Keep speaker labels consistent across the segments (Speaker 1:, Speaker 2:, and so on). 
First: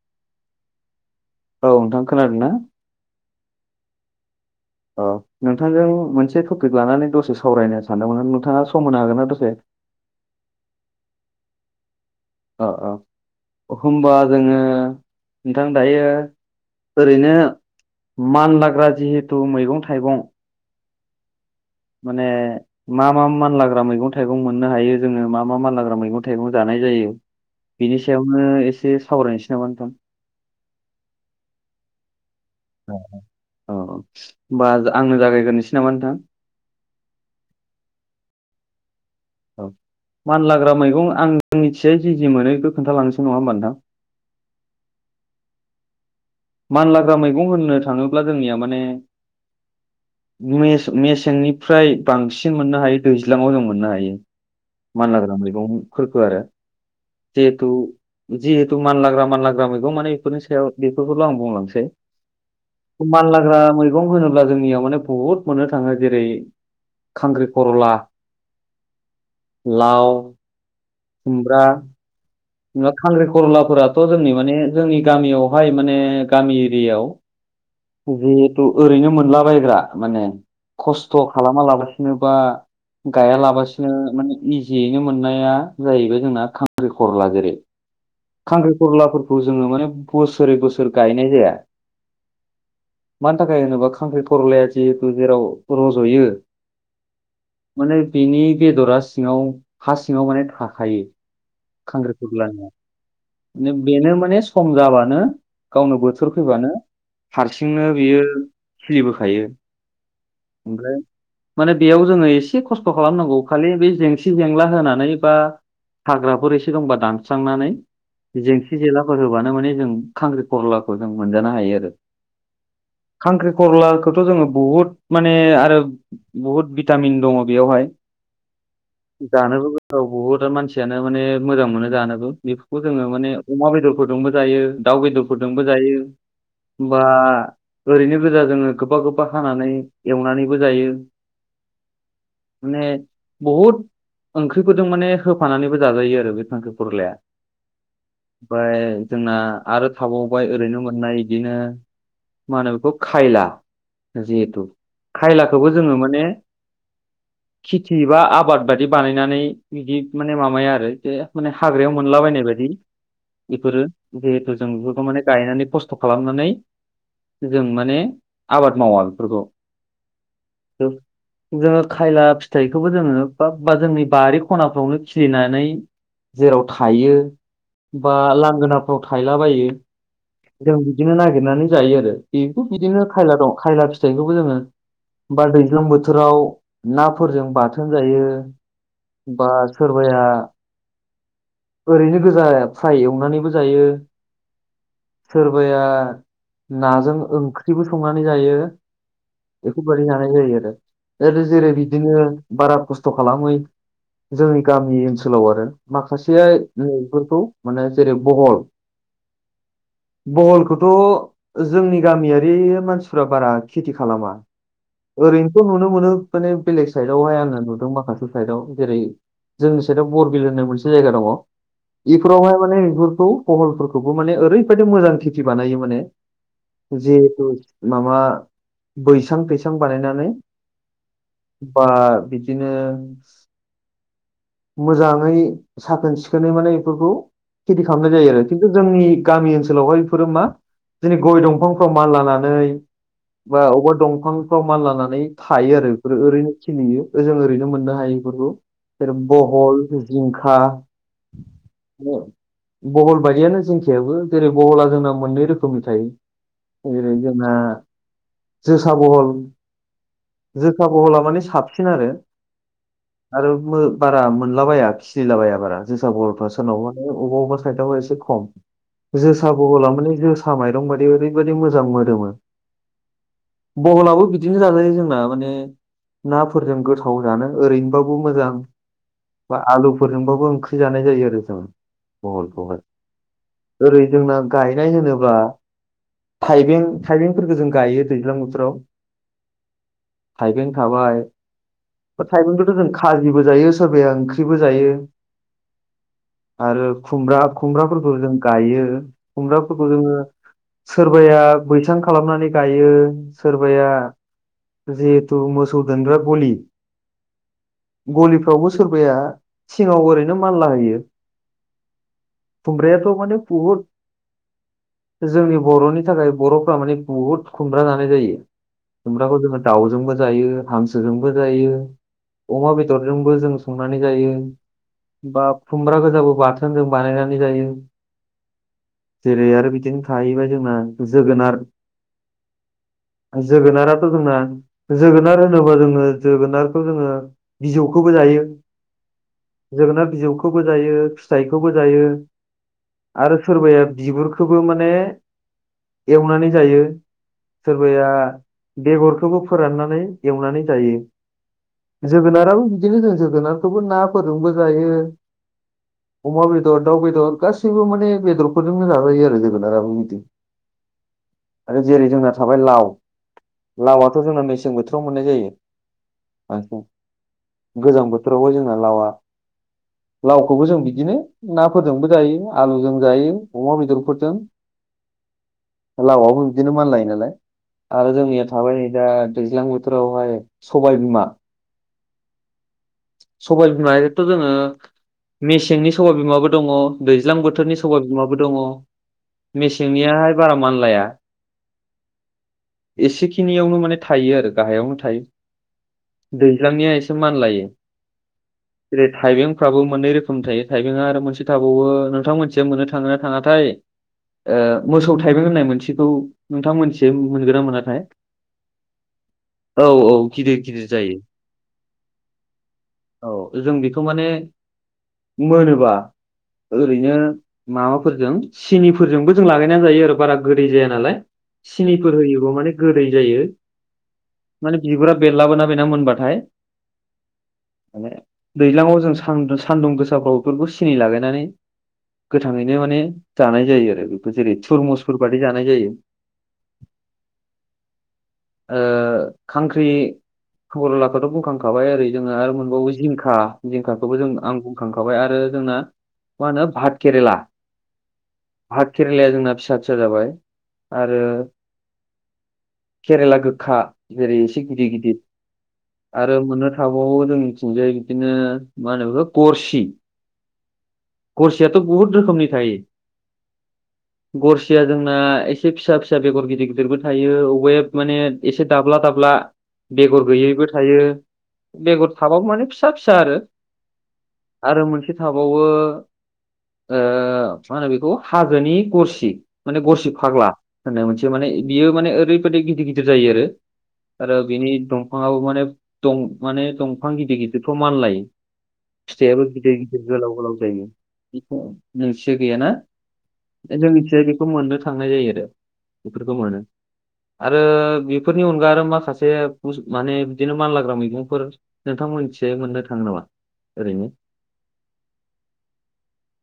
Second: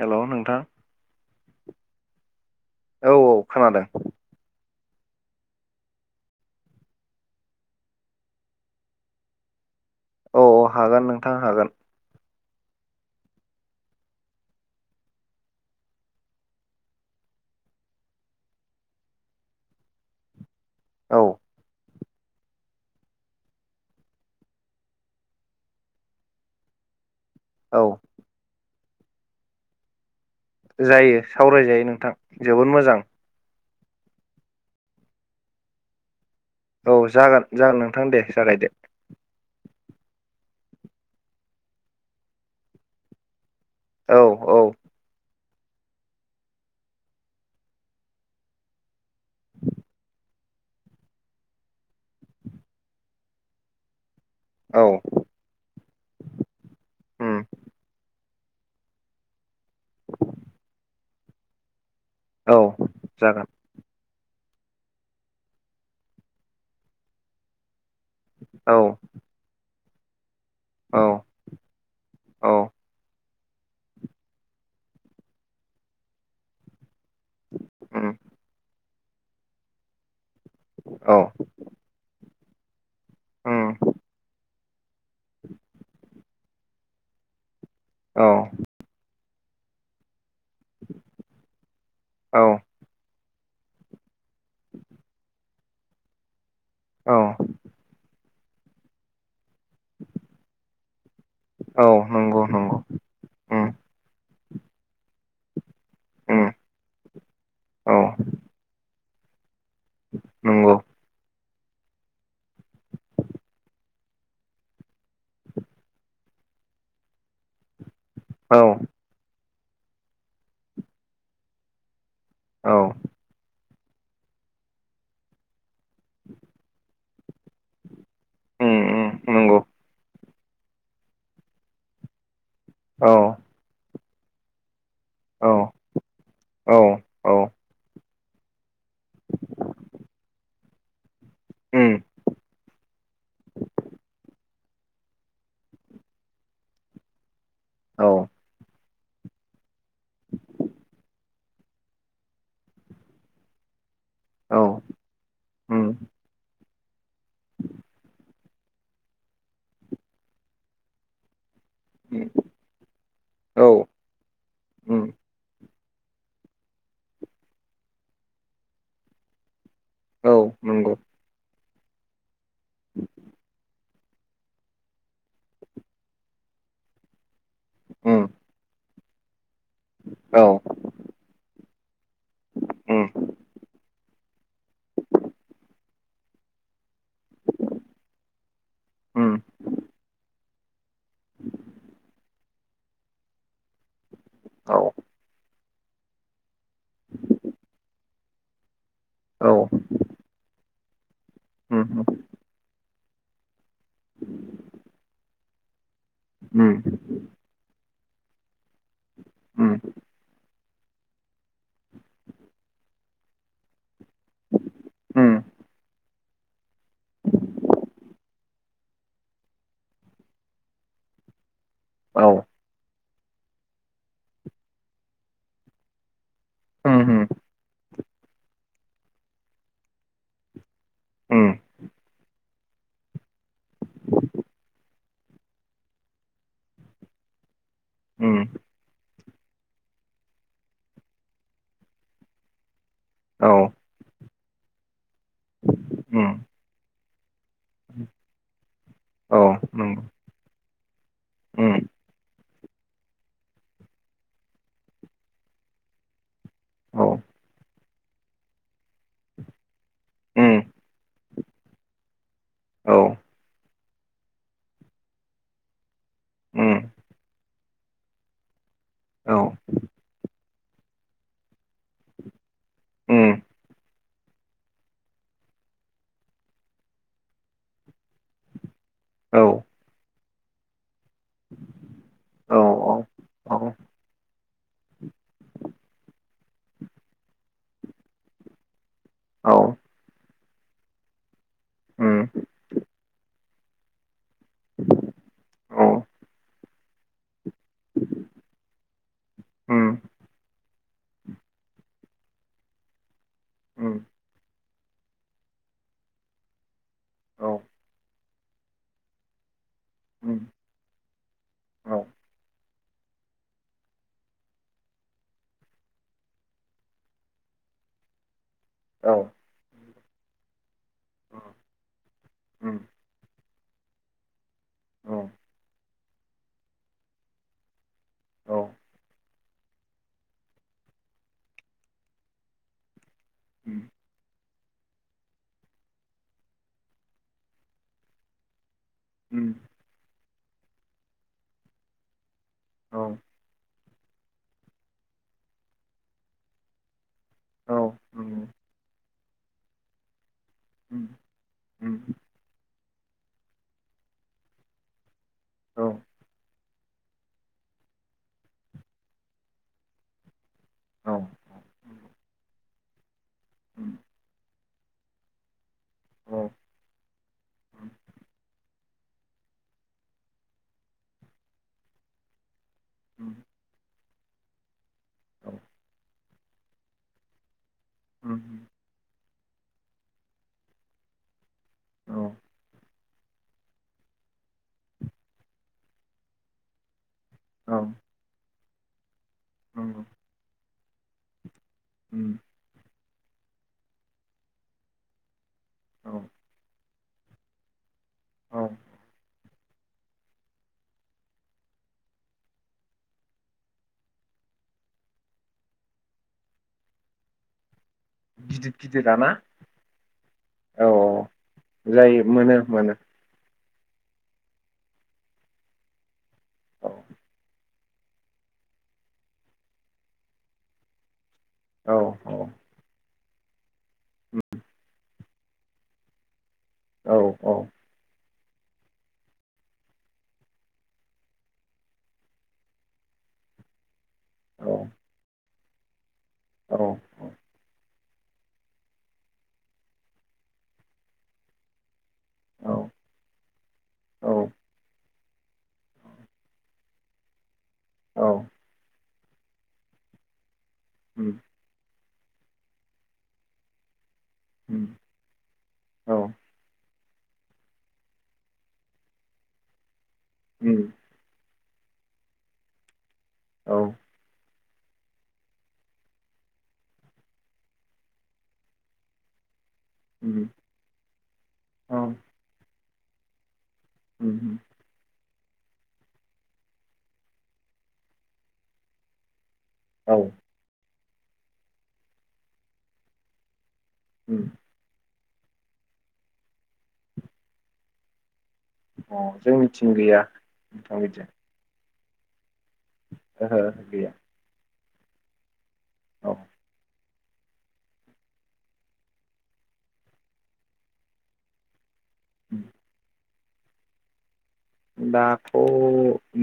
Speaker 1: हेल' नोंथां
Speaker 2: औ नोंथां खोनादों ना
Speaker 1: औ औ खोनादों
Speaker 2: अ नोंथांजों मोनसे टपिक लानानै दसे सावरायनो सानदोंमोन नोंथाङा सम होनो हागोन ना दसे
Speaker 1: औ औ हागोन नोंथां हागोन
Speaker 2: औ औ होनोमबा जोङो नोंथां दायो ओरैनो मान लाग्रा जिहेथु मैगं थाइगं
Speaker 1: औ
Speaker 2: माने मा मा मानलाग्रा मैगं थाइगं मोननो हायो जोङो मा मा मानलाग्रा मैगं थाइगं जानाय जायो
Speaker 1: औ
Speaker 2: बिनि सायावनो एसे सावरायनोसै नामा नोंथां
Speaker 1: जायो सावरायजायो नोंथां जोबोद
Speaker 2: औ
Speaker 1: मोजां
Speaker 2: औ होमबा आंनो जागायग्रोसै नामा नोंथां
Speaker 1: औ जागोन जागोन नोंथां दे जागायदे
Speaker 2: औ मानलाग्रा मैगं आंनिथियाय जि जि मोनो बेखौ खोन्थालांनोसै नङा होमबा नोंथां
Speaker 1: औ औ
Speaker 2: मानलाग्रा मैगं होननो थाङोब्ला जोंनिया माने मेसेंनिफ्राय बांसिन मोननो हायो दैज्लाङाव जों मोननो हायो
Speaker 1: औ
Speaker 2: मानला गोनां मैगंफोरखौ आरो
Speaker 1: उम
Speaker 2: जिहेथु जिहेथु मानलाग्रा मानलाग्रा मैगं माने बेफोरनि सायाव बेफोरखौल' आं बुंलांसै
Speaker 1: औ
Speaker 2: मान
Speaker 1: जागोन
Speaker 2: लाग्रा मैगं होनोब अब्ला जोंनियाव माने बहुद मोननो थाङो जेरै खांख्रि खरला
Speaker 1: औ
Speaker 2: लाव
Speaker 1: औ
Speaker 2: खुमब्रा
Speaker 1: औ
Speaker 2: जेनेबा खांख्रिख कररलाफोराथ' जोंनि माने जोंनि गामियावहाय माने गामि एरियायाव
Speaker 1: उम
Speaker 2: जिहेथु ओरैनो मोनला बग्रा माने खस्थ'
Speaker 1: औ
Speaker 2: खालामा लाबासिनो बा गाया
Speaker 1: उम
Speaker 2: लाबासो माने नि जियैनो मोननाया जाहैबाय जोंना खांख्रिखरला जेरै
Speaker 1: औ
Speaker 2: खांख्रिखरलाफोरखौ खौ जोङो माने बोसोरै बोसोर गायनाय जाया
Speaker 1: औ
Speaker 2: मानि थाखाय होनोबा खांख्रि खरलाया जिहेटु जेराव रज'यो
Speaker 1: औ
Speaker 2: माने बिनि बेदरा सिङाव हा सिङाव माने थाखायो
Speaker 1: औ नंगौ
Speaker 2: [unintelligible]
Speaker 1: नंगौ उम
Speaker 2: बेनो माने सम जाबानो गावनो बोथोर
Speaker 1: उम
Speaker 2: फैबानो हारसिंनो
Speaker 1: औ
Speaker 2: बियो खलिबोखायो
Speaker 1: नंगौ
Speaker 2: ओमफ्राय माने बेयाव जोङो एसे खस्थ' खालामनांगौ खालि बे जेंसि जेंला होनानै बा हाग्राफोर एसे दंमबा दां स्रांनानै
Speaker 1: औ
Speaker 2: जेंसि जेलाफोर होब्लानो माने जों खांख्रि खरलाखौ जों मोनजानो हायो आरो
Speaker 1: औ
Speaker 2: खांख्रि खरलाखौथ' जोङो बुहुद माने आरो बुहुत भिटामिन दङ बेयावहाय
Speaker 1: उम उम नंगौ
Speaker 2: जानोबो गोथाव बहुद मानसियानो माने मोजां मोनो जानोबो बे खौ जोङो
Speaker 1: औ
Speaker 2: माने अमा बेदरफोरजोंबो जायो दाउ
Speaker 1: औ
Speaker 2: बेदरफोरजोंबो जायो
Speaker 1: औ
Speaker 2: होमबा
Speaker 1: औ
Speaker 2: ओरैनो गोजा जोङो गोबा गोबा हानानै एवनानैबो जायो
Speaker 1: उम
Speaker 2: माने बहुतं ओं ख्रि फोरजों माने होफानानैबो जाजायो आरो बे फांख्रिखरलाया
Speaker 1: औ
Speaker 2: ओमफ्राय जोंना आरो थाबावबाय ओरैनो मोननाय बिदिनो मा होनो बेखौ खायला
Speaker 1: औ
Speaker 2: जिहेथु खायलाखौबो
Speaker 1: उम
Speaker 2: जोङो माने खेथि बा आबाद बायि बानायनानै बिदि माने माबाया आरो बेे हाग्रायाव
Speaker 1: उम
Speaker 2: मोनलाबायनाय बायदि
Speaker 1: औ
Speaker 2: बेफोरो जिहेथु जों
Speaker 1: उम
Speaker 2: बेफोरखौ माने गायनानै खस्थ खस्थ' खालामनानै जों माने आबाद मावा बेफोरखौ
Speaker 1: औ नंगौ
Speaker 2: जोङो खायला फिथाइखौबो जोङो बा बा जोंनि बारि खनाफ्रावनो खिलिनानै जेराव थायो बा
Speaker 1: उम
Speaker 2: लांगोनाफ्राव थायलाबायो
Speaker 1: औ
Speaker 2: जों बिदिनो नागिरनानै जायो आरो बेबोथ' बिदिनो
Speaker 1: उम
Speaker 2: खायला दं खायला फि थाइखौबो जोङो बा दैज्लां बोथोराव नाफोरजों बाथोन जायो
Speaker 1: उम
Speaker 2: बा सोरबाया ओरैनो गोजा फ्राय एवनानैबो जायो।
Speaker 1: औ।
Speaker 2: सोरबाया नाजों ओंख्रिबो संनानै जायो।
Speaker 1: औ
Speaker 2: बेफोरबायदि जानाय जायो आरो। आरो जेरै
Speaker 1: उम
Speaker 2: बिदिनो
Speaker 1: उम
Speaker 2: बारा खस्थ' खालामै जोंनि गामि ओनसोलाव आरो माखासेया नै एफोरखौ माने जेरै बहल
Speaker 1: उम
Speaker 2: बहलखौ थ' जोंनि गामियारि मानसिफोरा बारा खेथि खालामा
Speaker 1: उम
Speaker 2: ओरैनोथ' नुनो मोनो। माने बेलेग साइडावहाय आङो नुदों माखासे साइडआव जेरै जोंनि साइडआव बरबिल होननाय मोनसे जायगा दङ
Speaker 1: औ
Speaker 2: बेफोरावहाय माने बहलफोरखौबो माने ओरैबायदि मोजां खेटि बानायो माने
Speaker 1: उम उम
Speaker 2: जिहेथु माबा बैसां थैसां बानायनानै
Speaker 1: उम
Speaker 2: बा बिदि बिदिनो मोजाङै साखोन सिखोनै माने बेफोरखौ खेथि खालामनाय जायो
Speaker 1: उम
Speaker 2: आरो। खिन्थु जोंनि गामि ओनसोलावहाय बेफोरो मा जेरै- गय दंफांफ्राव मानलानानै
Speaker 1: औ
Speaker 2: बा बबावबा दंफांफ्राव मानलानानै थायो आरो बेफोरो
Speaker 1: उम
Speaker 2: ओरैनो खिलियो ओजों ओरैनो मोननो हायो बेफोरखौ। जेरै-
Speaker 1: औ
Speaker 2: बहल,
Speaker 1: नंगौ
Speaker 2: जिंखा औ बहल बायदियानो जोंनिखिंजायबो जेरै बहला जोंना मोननै रोखोमनि थायो। जेरै जोंहा जोसा बहल
Speaker 1: उम
Speaker 2: जोसा बहला माने साबसिन आरो।
Speaker 1: औ
Speaker 2: आरो बारा मोनलाबाया खिलिलाबाया बारा जोसा बहलफ्रा सोरनाव
Speaker 1: उम
Speaker 2: माने बबेबा अबेबा साइदआवबो एसे खम
Speaker 1: औ उम औ
Speaker 2: जोसा बहला माने जो सा माइरं बायदि ओरैबायदि मोजां मोदोमो।
Speaker 1: उम
Speaker 2: महलाबो बिदिनो जाजायो जोंना माने नाफोरजों गोथाव जानो ओरैनोबाबो मोजां।
Speaker 1: औ
Speaker 2: बा आलुफोरजोंबाबो ओंख्रि जानाय जायो आरो जों
Speaker 1: औ
Speaker 2: बहलखौहाय
Speaker 1: औ
Speaker 2: ओरै जोंना गायनाय होनोब्ला थाइबें थाइबेंफोरखौ जों गायो दैज्लां बोथोराव।
Speaker 1: औ।
Speaker 2: थाइबें थाबाय
Speaker 1: उम
Speaker 2: थाइबेंखौथ' जों खाजिबो जायो सोरबाया ओंख्रिबो जायो।
Speaker 1: औ।
Speaker 2: आरो खुमब्रा खुमब्राफोरखौ जों गायो खुमब्राफोरखौ
Speaker 1: उम
Speaker 2: जोङो सोरबाया बैसां खालामनानै गायो। सोरबाया
Speaker 1: उम
Speaker 2: जिहेथु मोसौ गुमग्रा गलि
Speaker 1: औ।
Speaker 2: गलिफ्रावबो सोरबाया सिङाव ओरैनो
Speaker 1: उम
Speaker 2: मालला होयो।
Speaker 1: औ
Speaker 2: खुब्रायाथ' माने बहुट जोंनि बर'नि थाखाय बर'फ्रा माने बुहुद खुमब्रा जानाय जायो।
Speaker 1: औ
Speaker 2: खुमब्राखौ जोङो दाउजोंबो जायो, हांसोजोंबो
Speaker 1: उम
Speaker 2: जायो, अमा बेदरजोंबो जों संनानै जायो,
Speaker 1: औ
Speaker 2: बा खुमब्रा गोजाबो बाथोन जों बानायनानै जायो।
Speaker 1: औ।
Speaker 2: जेरै आरो बिदिनो थाहैबाय जोंना जोगोनार
Speaker 1: उम
Speaker 2: जोगोनाराथ' जोंना जोगोनार होनोबा जोङो जोगोनारखौ जोङो बिजौखौबो जायो।
Speaker 1: उम
Speaker 2: जोगोनार बिजौखौबो जायो, फिथाइखौबो जायो
Speaker 1: औ
Speaker 2: आरो सोरबाया बिगुरखोबो माने एवनानै जायो
Speaker 1: नंगौ
Speaker 2: सोरबाया
Speaker 1: उम
Speaker 2: बेगरखौबो फोराननानै एवनानै जायो
Speaker 1: उम
Speaker 2: जोगोनाराबो बिदिनो जों जोगोनारखौबो ना फोरजोंबो जायो
Speaker 1: औ
Speaker 2: अमा बेदर बेदर दाउ बेदर गासैबो माने बेदरफोरजोंनो जाजायो आरो जोगोनाराबो बिदि
Speaker 1: औ
Speaker 2: आरो जेरै जोंना थाबाय लाव लावाथ' जोंना नै गोजां बोथोराव मोननाय जायो बांसिन गोजां बोथोरावबो जोंना लावा लावखौबो जों बिदिनो नाफोरजोंबो जायो आलुजों जायो अमा बेदरफोरजों लावाबो बिदिनो मानलायो नालाय आरो जोंनिया थाबाय नै दा दैज्लां बोथोरावहाय सबाय बिमा
Speaker 1: औ
Speaker 2: सबाइ बिमायाथ' जोङो मेसेंनि सबाइ बिमाबो दङ दैज्लां
Speaker 1: औ
Speaker 2: बोथोरनि सबाइ बिमाबो दङ
Speaker 1: औ
Speaker 2: मेसेंनियाहाय बारा मानलाया
Speaker 1: उम
Speaker 2: एसेखिनियावनो माने थायो आरो गाहायावनो
Speaker 1: औ
Speaker 2: थायो दैज्लांनिया एसे मानलायो
Speaker 1: औ
Speaker 2: जेरै थाइबेंफ्राबो मोननै रोखोमनि थायो थाइबेंआ आरो मोनसे थाबावो नोंथां मोननिथिंजाय मोननो थाङो ना थाङाथाय ओ मोसौ थाइबें होननाय मोनसेखौ नोंथांमोननिथिंजाय मोनगोना मोनाथाय
Speaker 1: गिदिर गिदिराना
Speaker 2: औ औ गिदिर गिदिर
Speaker 1: औ औ
Speaker 2: जायो
Speaker 1: जायो मोनो मोनो
Speaker 2: औ जों बेखौ माने मोनोबा
Speaker 1: औ
Speaker 2: ओरैनो माबाफोरजों सिनिफोरजोंबो जों लागायनानै जायो आरो बारा गोदै जाया नालाय
Speaker 1: औ
Speaker 2: सिनिफोर
Speaker 1: औ
Speaker 2: होयोबा माने गोदै जायो
Speaker 1: उम,
Speaker 2: माने बिगुरा बेरलाबोना बेना मोनबाथाय
Speaker 1: औ औ
Speaker 2: माने दैज्लाङाव जों सान्दुं सान्दुं गोसाफ्राव बेफोरखौ सिनि लागायनानै गोथाङैनो माने जानाय जायो आरो बेफोर जेरै थुरमुसफोर बादि जानाय जायो
Speaker 1: औ औ
Speaker 2: ओ खांख्रि खलाखौथ' बुंखांखाबाय ओरै जोङो आरो
Speaker 1: औ
Speaker 2: मोनबावो जिंखा जिंखाखौबो जों
Speaker 1: औ
Speaker 2: आं बुंखांखाबाय आरो आरो जोंना मा होनो भात केरेला
Speaker 1: औ
Speaker 2: भात केरेलाया जोंना फिसा फिसा जाबाय आरो
Speaker 1: उम,
Speaker 2: केरेला गोखा जेरै एसे
Speaker 1: उम,
Speaker 2: गिदिर गिदिर
Speaker 1: औ
Speaker 2: आरो मोननो था [unintelligible] जोंनि थिंजाय बिदिनो मा होनो बेखौ गरसि
Speaker 1: उम
Speaker 2: गरसियाथ' बुहुत रोखोमनि थायो
Speaker 1: औ
Speaker 2: गरसिया जोंना एसे फिसा फिसा बेगर गिदिर गिदिरबो थायो अबाया माने एसे दाब्ला दाब्ला बेगर
Speaker 1: उम,
Speaker 2: गैयैबो थायो
Speaker 1: औ
Speaker 2: बेगर
Speaker 1: उम,
Speaker 2: थाबाबो माने फिसा फिसा आरो
Speaker 1: उम,
Speaker 2: आरो मोनसे थाबावो ओ मा होनो बेखौ हाजोनि गरसि माने गरसि
Speaker 1: औ
Speaker 2: फाग्ला होननाय मोनसे माने बियो माने ओरैबायदि गिदिर गिदिर जायो आरो आरो
Speaker 1: उम,
Speaker 2: बिनि दंफांआबो माने दं माने दंफां गिदिर गिदिरफ्राव मानलायो
Speaker 1: अ
Speaker 2: फिथाइआबो गिदिर
Speaker 1: जोंनिथिं
Speaker 2: गिदिर
Speaker 1: गैया
Speaker 2: गोलाव गोलाव जायो
Speaker 1: नोंथां बिदिया
Speaker 2: नोंथिजाय गैयाना
Speaker 1: ओहो
Speaker 2: दा
Speaker 1: ओहो गैया
Speaker 2: जोंनिथिजाय बेखौ मोननो थांनाय जायो आरो बेफोरखौ
Speaker 1: औ
Speaker 2: मोनो आरो बेफोरनि अनगा आरो माखासे माने बिदिनो मानलाग्रा मैगंफोर नोंथांमोन मोननो थाङो नामा ओरैनो
Speaker 1: दाथ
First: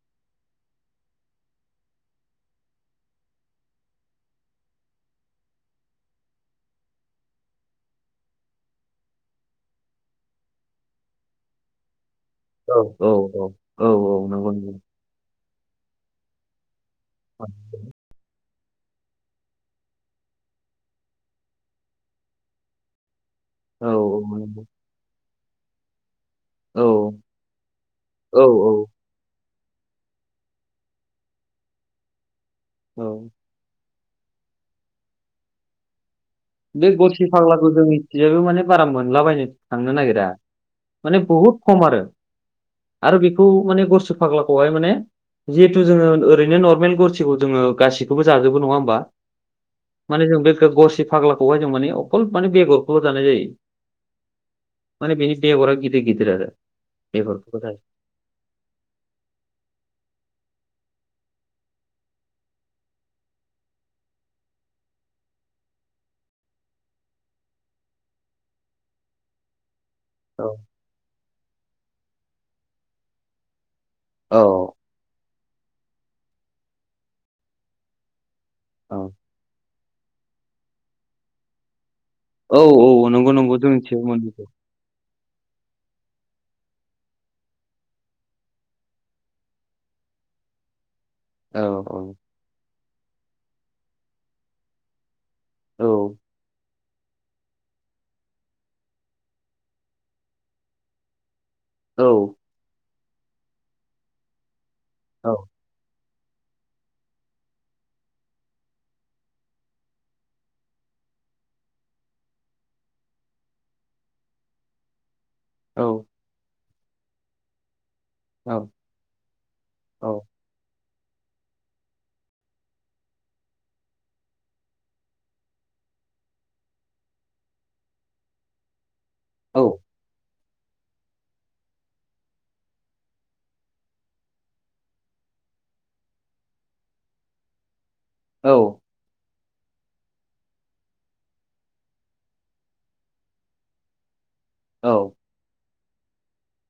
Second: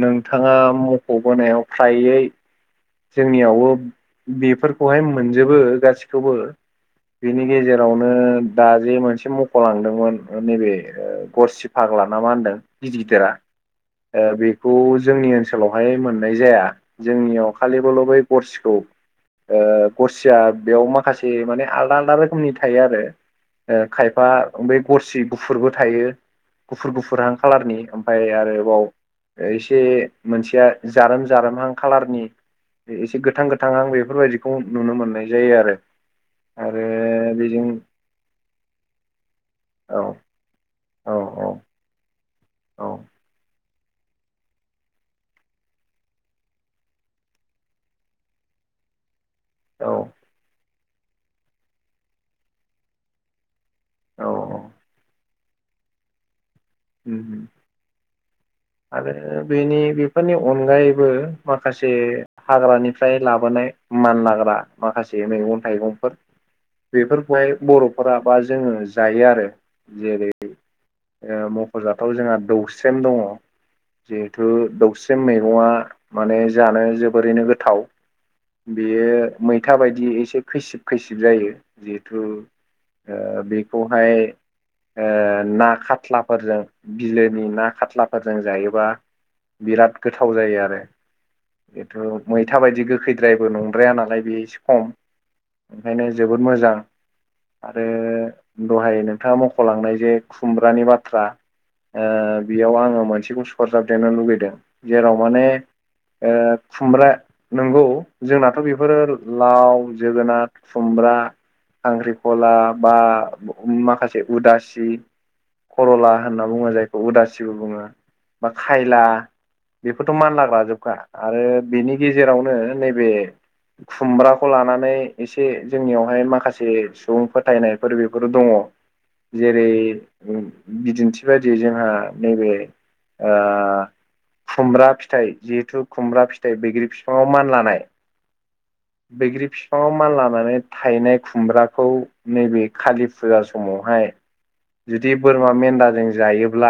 Speaker 1: नोंथाङा मखबोनायाव फ्रायै जोंनियावबो बेफोरखौहाय मोनजोबो गासिखौबो बेनि गेजेरावनो दा जे मोनसे मखलांदोंमोन नैबे गरसिफा ला ना मा होनदों
Speaker 2: औ
Speaker 1: गिदिर
Speaker 2: औ
Speaker 1: गिदिरा
Speaker 2: औ औ औ
Speaker 1: ओ
Speaker 2: नंगौ नंगौ
Speaker 1: बेखौ जोंनि ओनसोल ओनसोलावहाय मोननाय जाया जोंनियाव खालिबोल बै गरसिखौ ओ गरसिया बेयाव माखासे माने आलदा आलदा रोखोमनि थायो आरो ओ
Speaker 2: औ
Speaker 1: खायफा
Speaker 2: नंगौ
Speaker 1: बे गरसि गुफुरबो थायो गुफुर
Speaker 2: औ
Speaker 1: गुफुरहां सारनि ओमफाय
Speaker 2: औ
Speaker 1: आरोबाव
Speaker 2: औ
Speaker 1: इसे मोनसेया जारोम जारोमहां खालारनि इसे
Speaker 2: औ
Speaker 1: गोथां गोथां आं बेफोरबायदिखौ नुनो मोननाय जायो आरो आरो
Speaker 2: बे गरसि
Speaker 1: बेजों
Speaker 2: फाग्लाखौ जोंनिथिंजायबो माने बारा मोनलाबायनो थांनो
Speaker 1: औ
Speaker 2: नागिरा
Speaker 1: औ
Speaker 2: माने बहुद खम आरो
Speaker 1: औ
Speaker 2: आरो बेखौ माने गरसि फाग्लाखौहाय माने जिहेथु जोङो ओरैनो नरमेल गरसिखौ जोङो गासिखौबो जाजोबो नङा होमबा
Speaker 1: औ
Speaker 2: माने जों बे गरसे फाग्लाखौहाय जों माने अखल माने बेगरखौल जानाय जायो।
Speaker 1: औ औ
Speaker 2: माने बेनि बेगरा गिदिर गिदिर आरो बेगरखौ
Speaker 1: आरो बेनि बेफोरनि अनगायैबो माखासे हाग्रानिफ्राय लाबोनाय मानलाग्रा माखासे मैगं थाइगंफोर बेफोरखौहाय बर'फोरा बा जोङो जायो आरो जेरै
Speaker 2: औ
Speaker 1: मखजाथाव जोंहा दौस्रेम दङ
Speaker 2: औ
Speaker 1: जिहेथु दौस्रेम मैगंआ माने जानो जोबोरैनो गोथाव
Speaker 2: औ
Speaker 1: बेयो मैथा बायदि एसे खैसिब खैसिब जायो जि थु
Speaker 2: औ औ नंगौ
Speaker 1: ओ
Speaker 2: नंगौ जोंनिथिंबो
Speaker 1: बेखौहाय
Speaker 2: मोनो बेखौ
Speaker 1: ओ ना खाथ्लाफोरजों बिलोनि ना खाथ्लाफोरजों जायोबा बिराद गोथाव जायो आरो
Speaker 2: औ
Speaker 1: बेथ
Speaker 2: औ
Speaker 1: मैथा बायदि गोखैद्रायबो नंद्राया नालाय बे एसे खम
Speaker 2: औ
Speaker 1: ओंखायनो जोबोद मोजां आरो दहाय नोंथाङा मखलांनाय जे खुमब्रानि बाथ्रा
Speaker 2: औ
Speaker 1: ओ बेयाव आङो मोनसेखौ सरजाबदेरनो लुगैदों जेराव
Speaker 2: औ
Speaker 1: माने ओ खुमब्रा नंगौ जोंनाथ बेफोरो लाव जोगोनार खुमब ब्रा खांख्रिखला बा माखासे उदासि
Speaker 2: औ
Speaker 1: कर'ला होनना बुङो जायखौ उदासिबो बुङो। बा खायला बेफोरथ मानलाग्राजोबखा आरो बेनि गेजेरावनो नैबे खुमब्राखौ लानानै एसे जोंनियावहाय माखासे सुबुं फोथायनायफोर बेफोर दङ जेरै बिदिन्थि बायदियै जोंहा नैबे ओ खुमब्रा फिथाइ जिहेथु खुमब्रा फिथाइ बैग्रि फिफाङाव मानलानाय
Speaker 2: औ।
Speaker 1: बैग्रि फिफाङाव मानलानानै थायनाय खुमब्राखौ नैबे खालि फुजा समावहाय
Speaker 2: औ
Speaker 1: जुदि बोरमा मेन्दाजों जायोब्ला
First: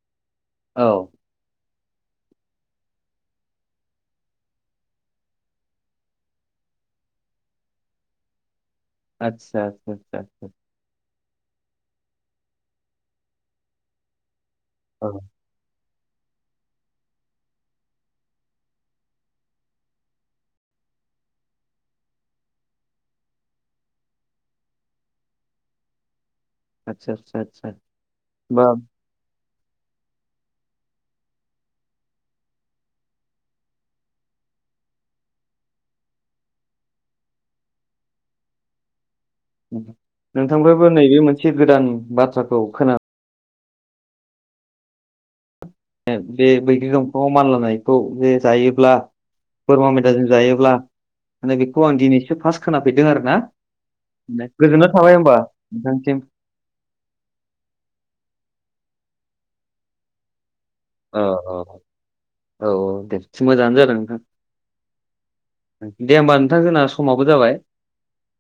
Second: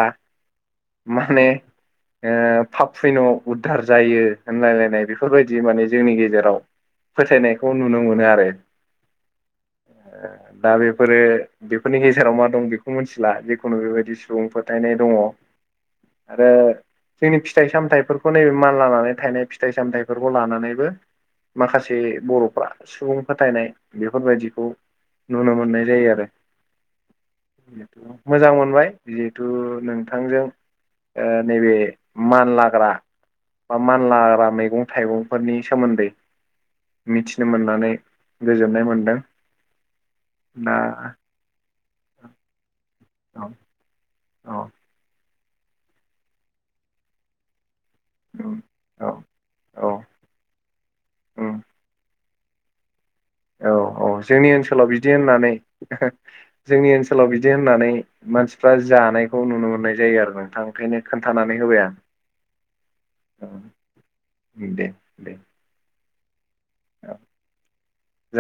Speaker 2: औ
Speaker 1: माने ओ पाब फुइन' उधार जायो होनलायलायनाय बेफोरबायदि माने जोंनि गेजेराव फोथायनायखौ नुनो मोनो आरो।
Speaker 2: आतसा आसा आसा आसा
Speaker 1: फोरो बेफोरनि गेजेराव मा दं बेखौ मोथिला जिखुनु बेबायदि सुबुं फोथायनाय
Speaker 2: औ
Speaker 1: दङ'। आरो जोंनि फिथाइ सामथायाइफोरखौ नैबे मानलानानै थाइनाय फिथाइ सामथायाइफोरखौ लानानैबो माखासे बर'फ्रा सुबुं फोथायनाय बेफोरबायदिखौ नुनो मोननाय जायो आरो।
Speaker 2: आतसा आसा
Speaker 1: मोजां मोनबाइ बियो थु नोंथांजों ओ नैबे मानलाग्रा मा-मानलाग्रा मैगं थाइगंफोरनि सोमोन्दै मिथिनो मोननानै गोजोननाय मोनदों। दा
Speaker 2: नोंथांनिफ्राबो नैबे मोनसे गोदान बाथ्राखौ खोनाना
Speaker 1: औ औ।
Speaker 2: बे बैग्रि दंफाङाव मानलानाइ औ बे जायोब्ला
Speaker 1: औ औ
Speaker 2: बोरमा मेदाजों जायोब्ला
Speaker 1: उम
Speaker 2: माने बेखौ आं दिनैसिम फास्ट खोनाफेरदों आरो ना
Speaker 1: औ औ जोंनि
Speaker 2: गोजोननाय
Speaker 1: ओनसोलाव बिदि
Speaker 2: थाबाय होमबा
Speaker 1: होननानै
Speaker 2: नोंथांसिम
Speaker 1: जोंनि ओनसोलाव बिदि होननानै मानसिफ्रा जानायखौ नुनो मोननाय जायो आरो नोंथां। ओंखायनो
Speaker 2: औ औ
Speaker 1: खोन्थानानै होबाय आं।
Speaker 2: औ औ दे मोजाङानो
Speaker 1: औ
Speaker 2: जादों नोंथां।
Speaker 1: दे दे
Speaker 2: दे होमबा नोंथां जोंना समावबो जाबाय।
Speaker 1: औ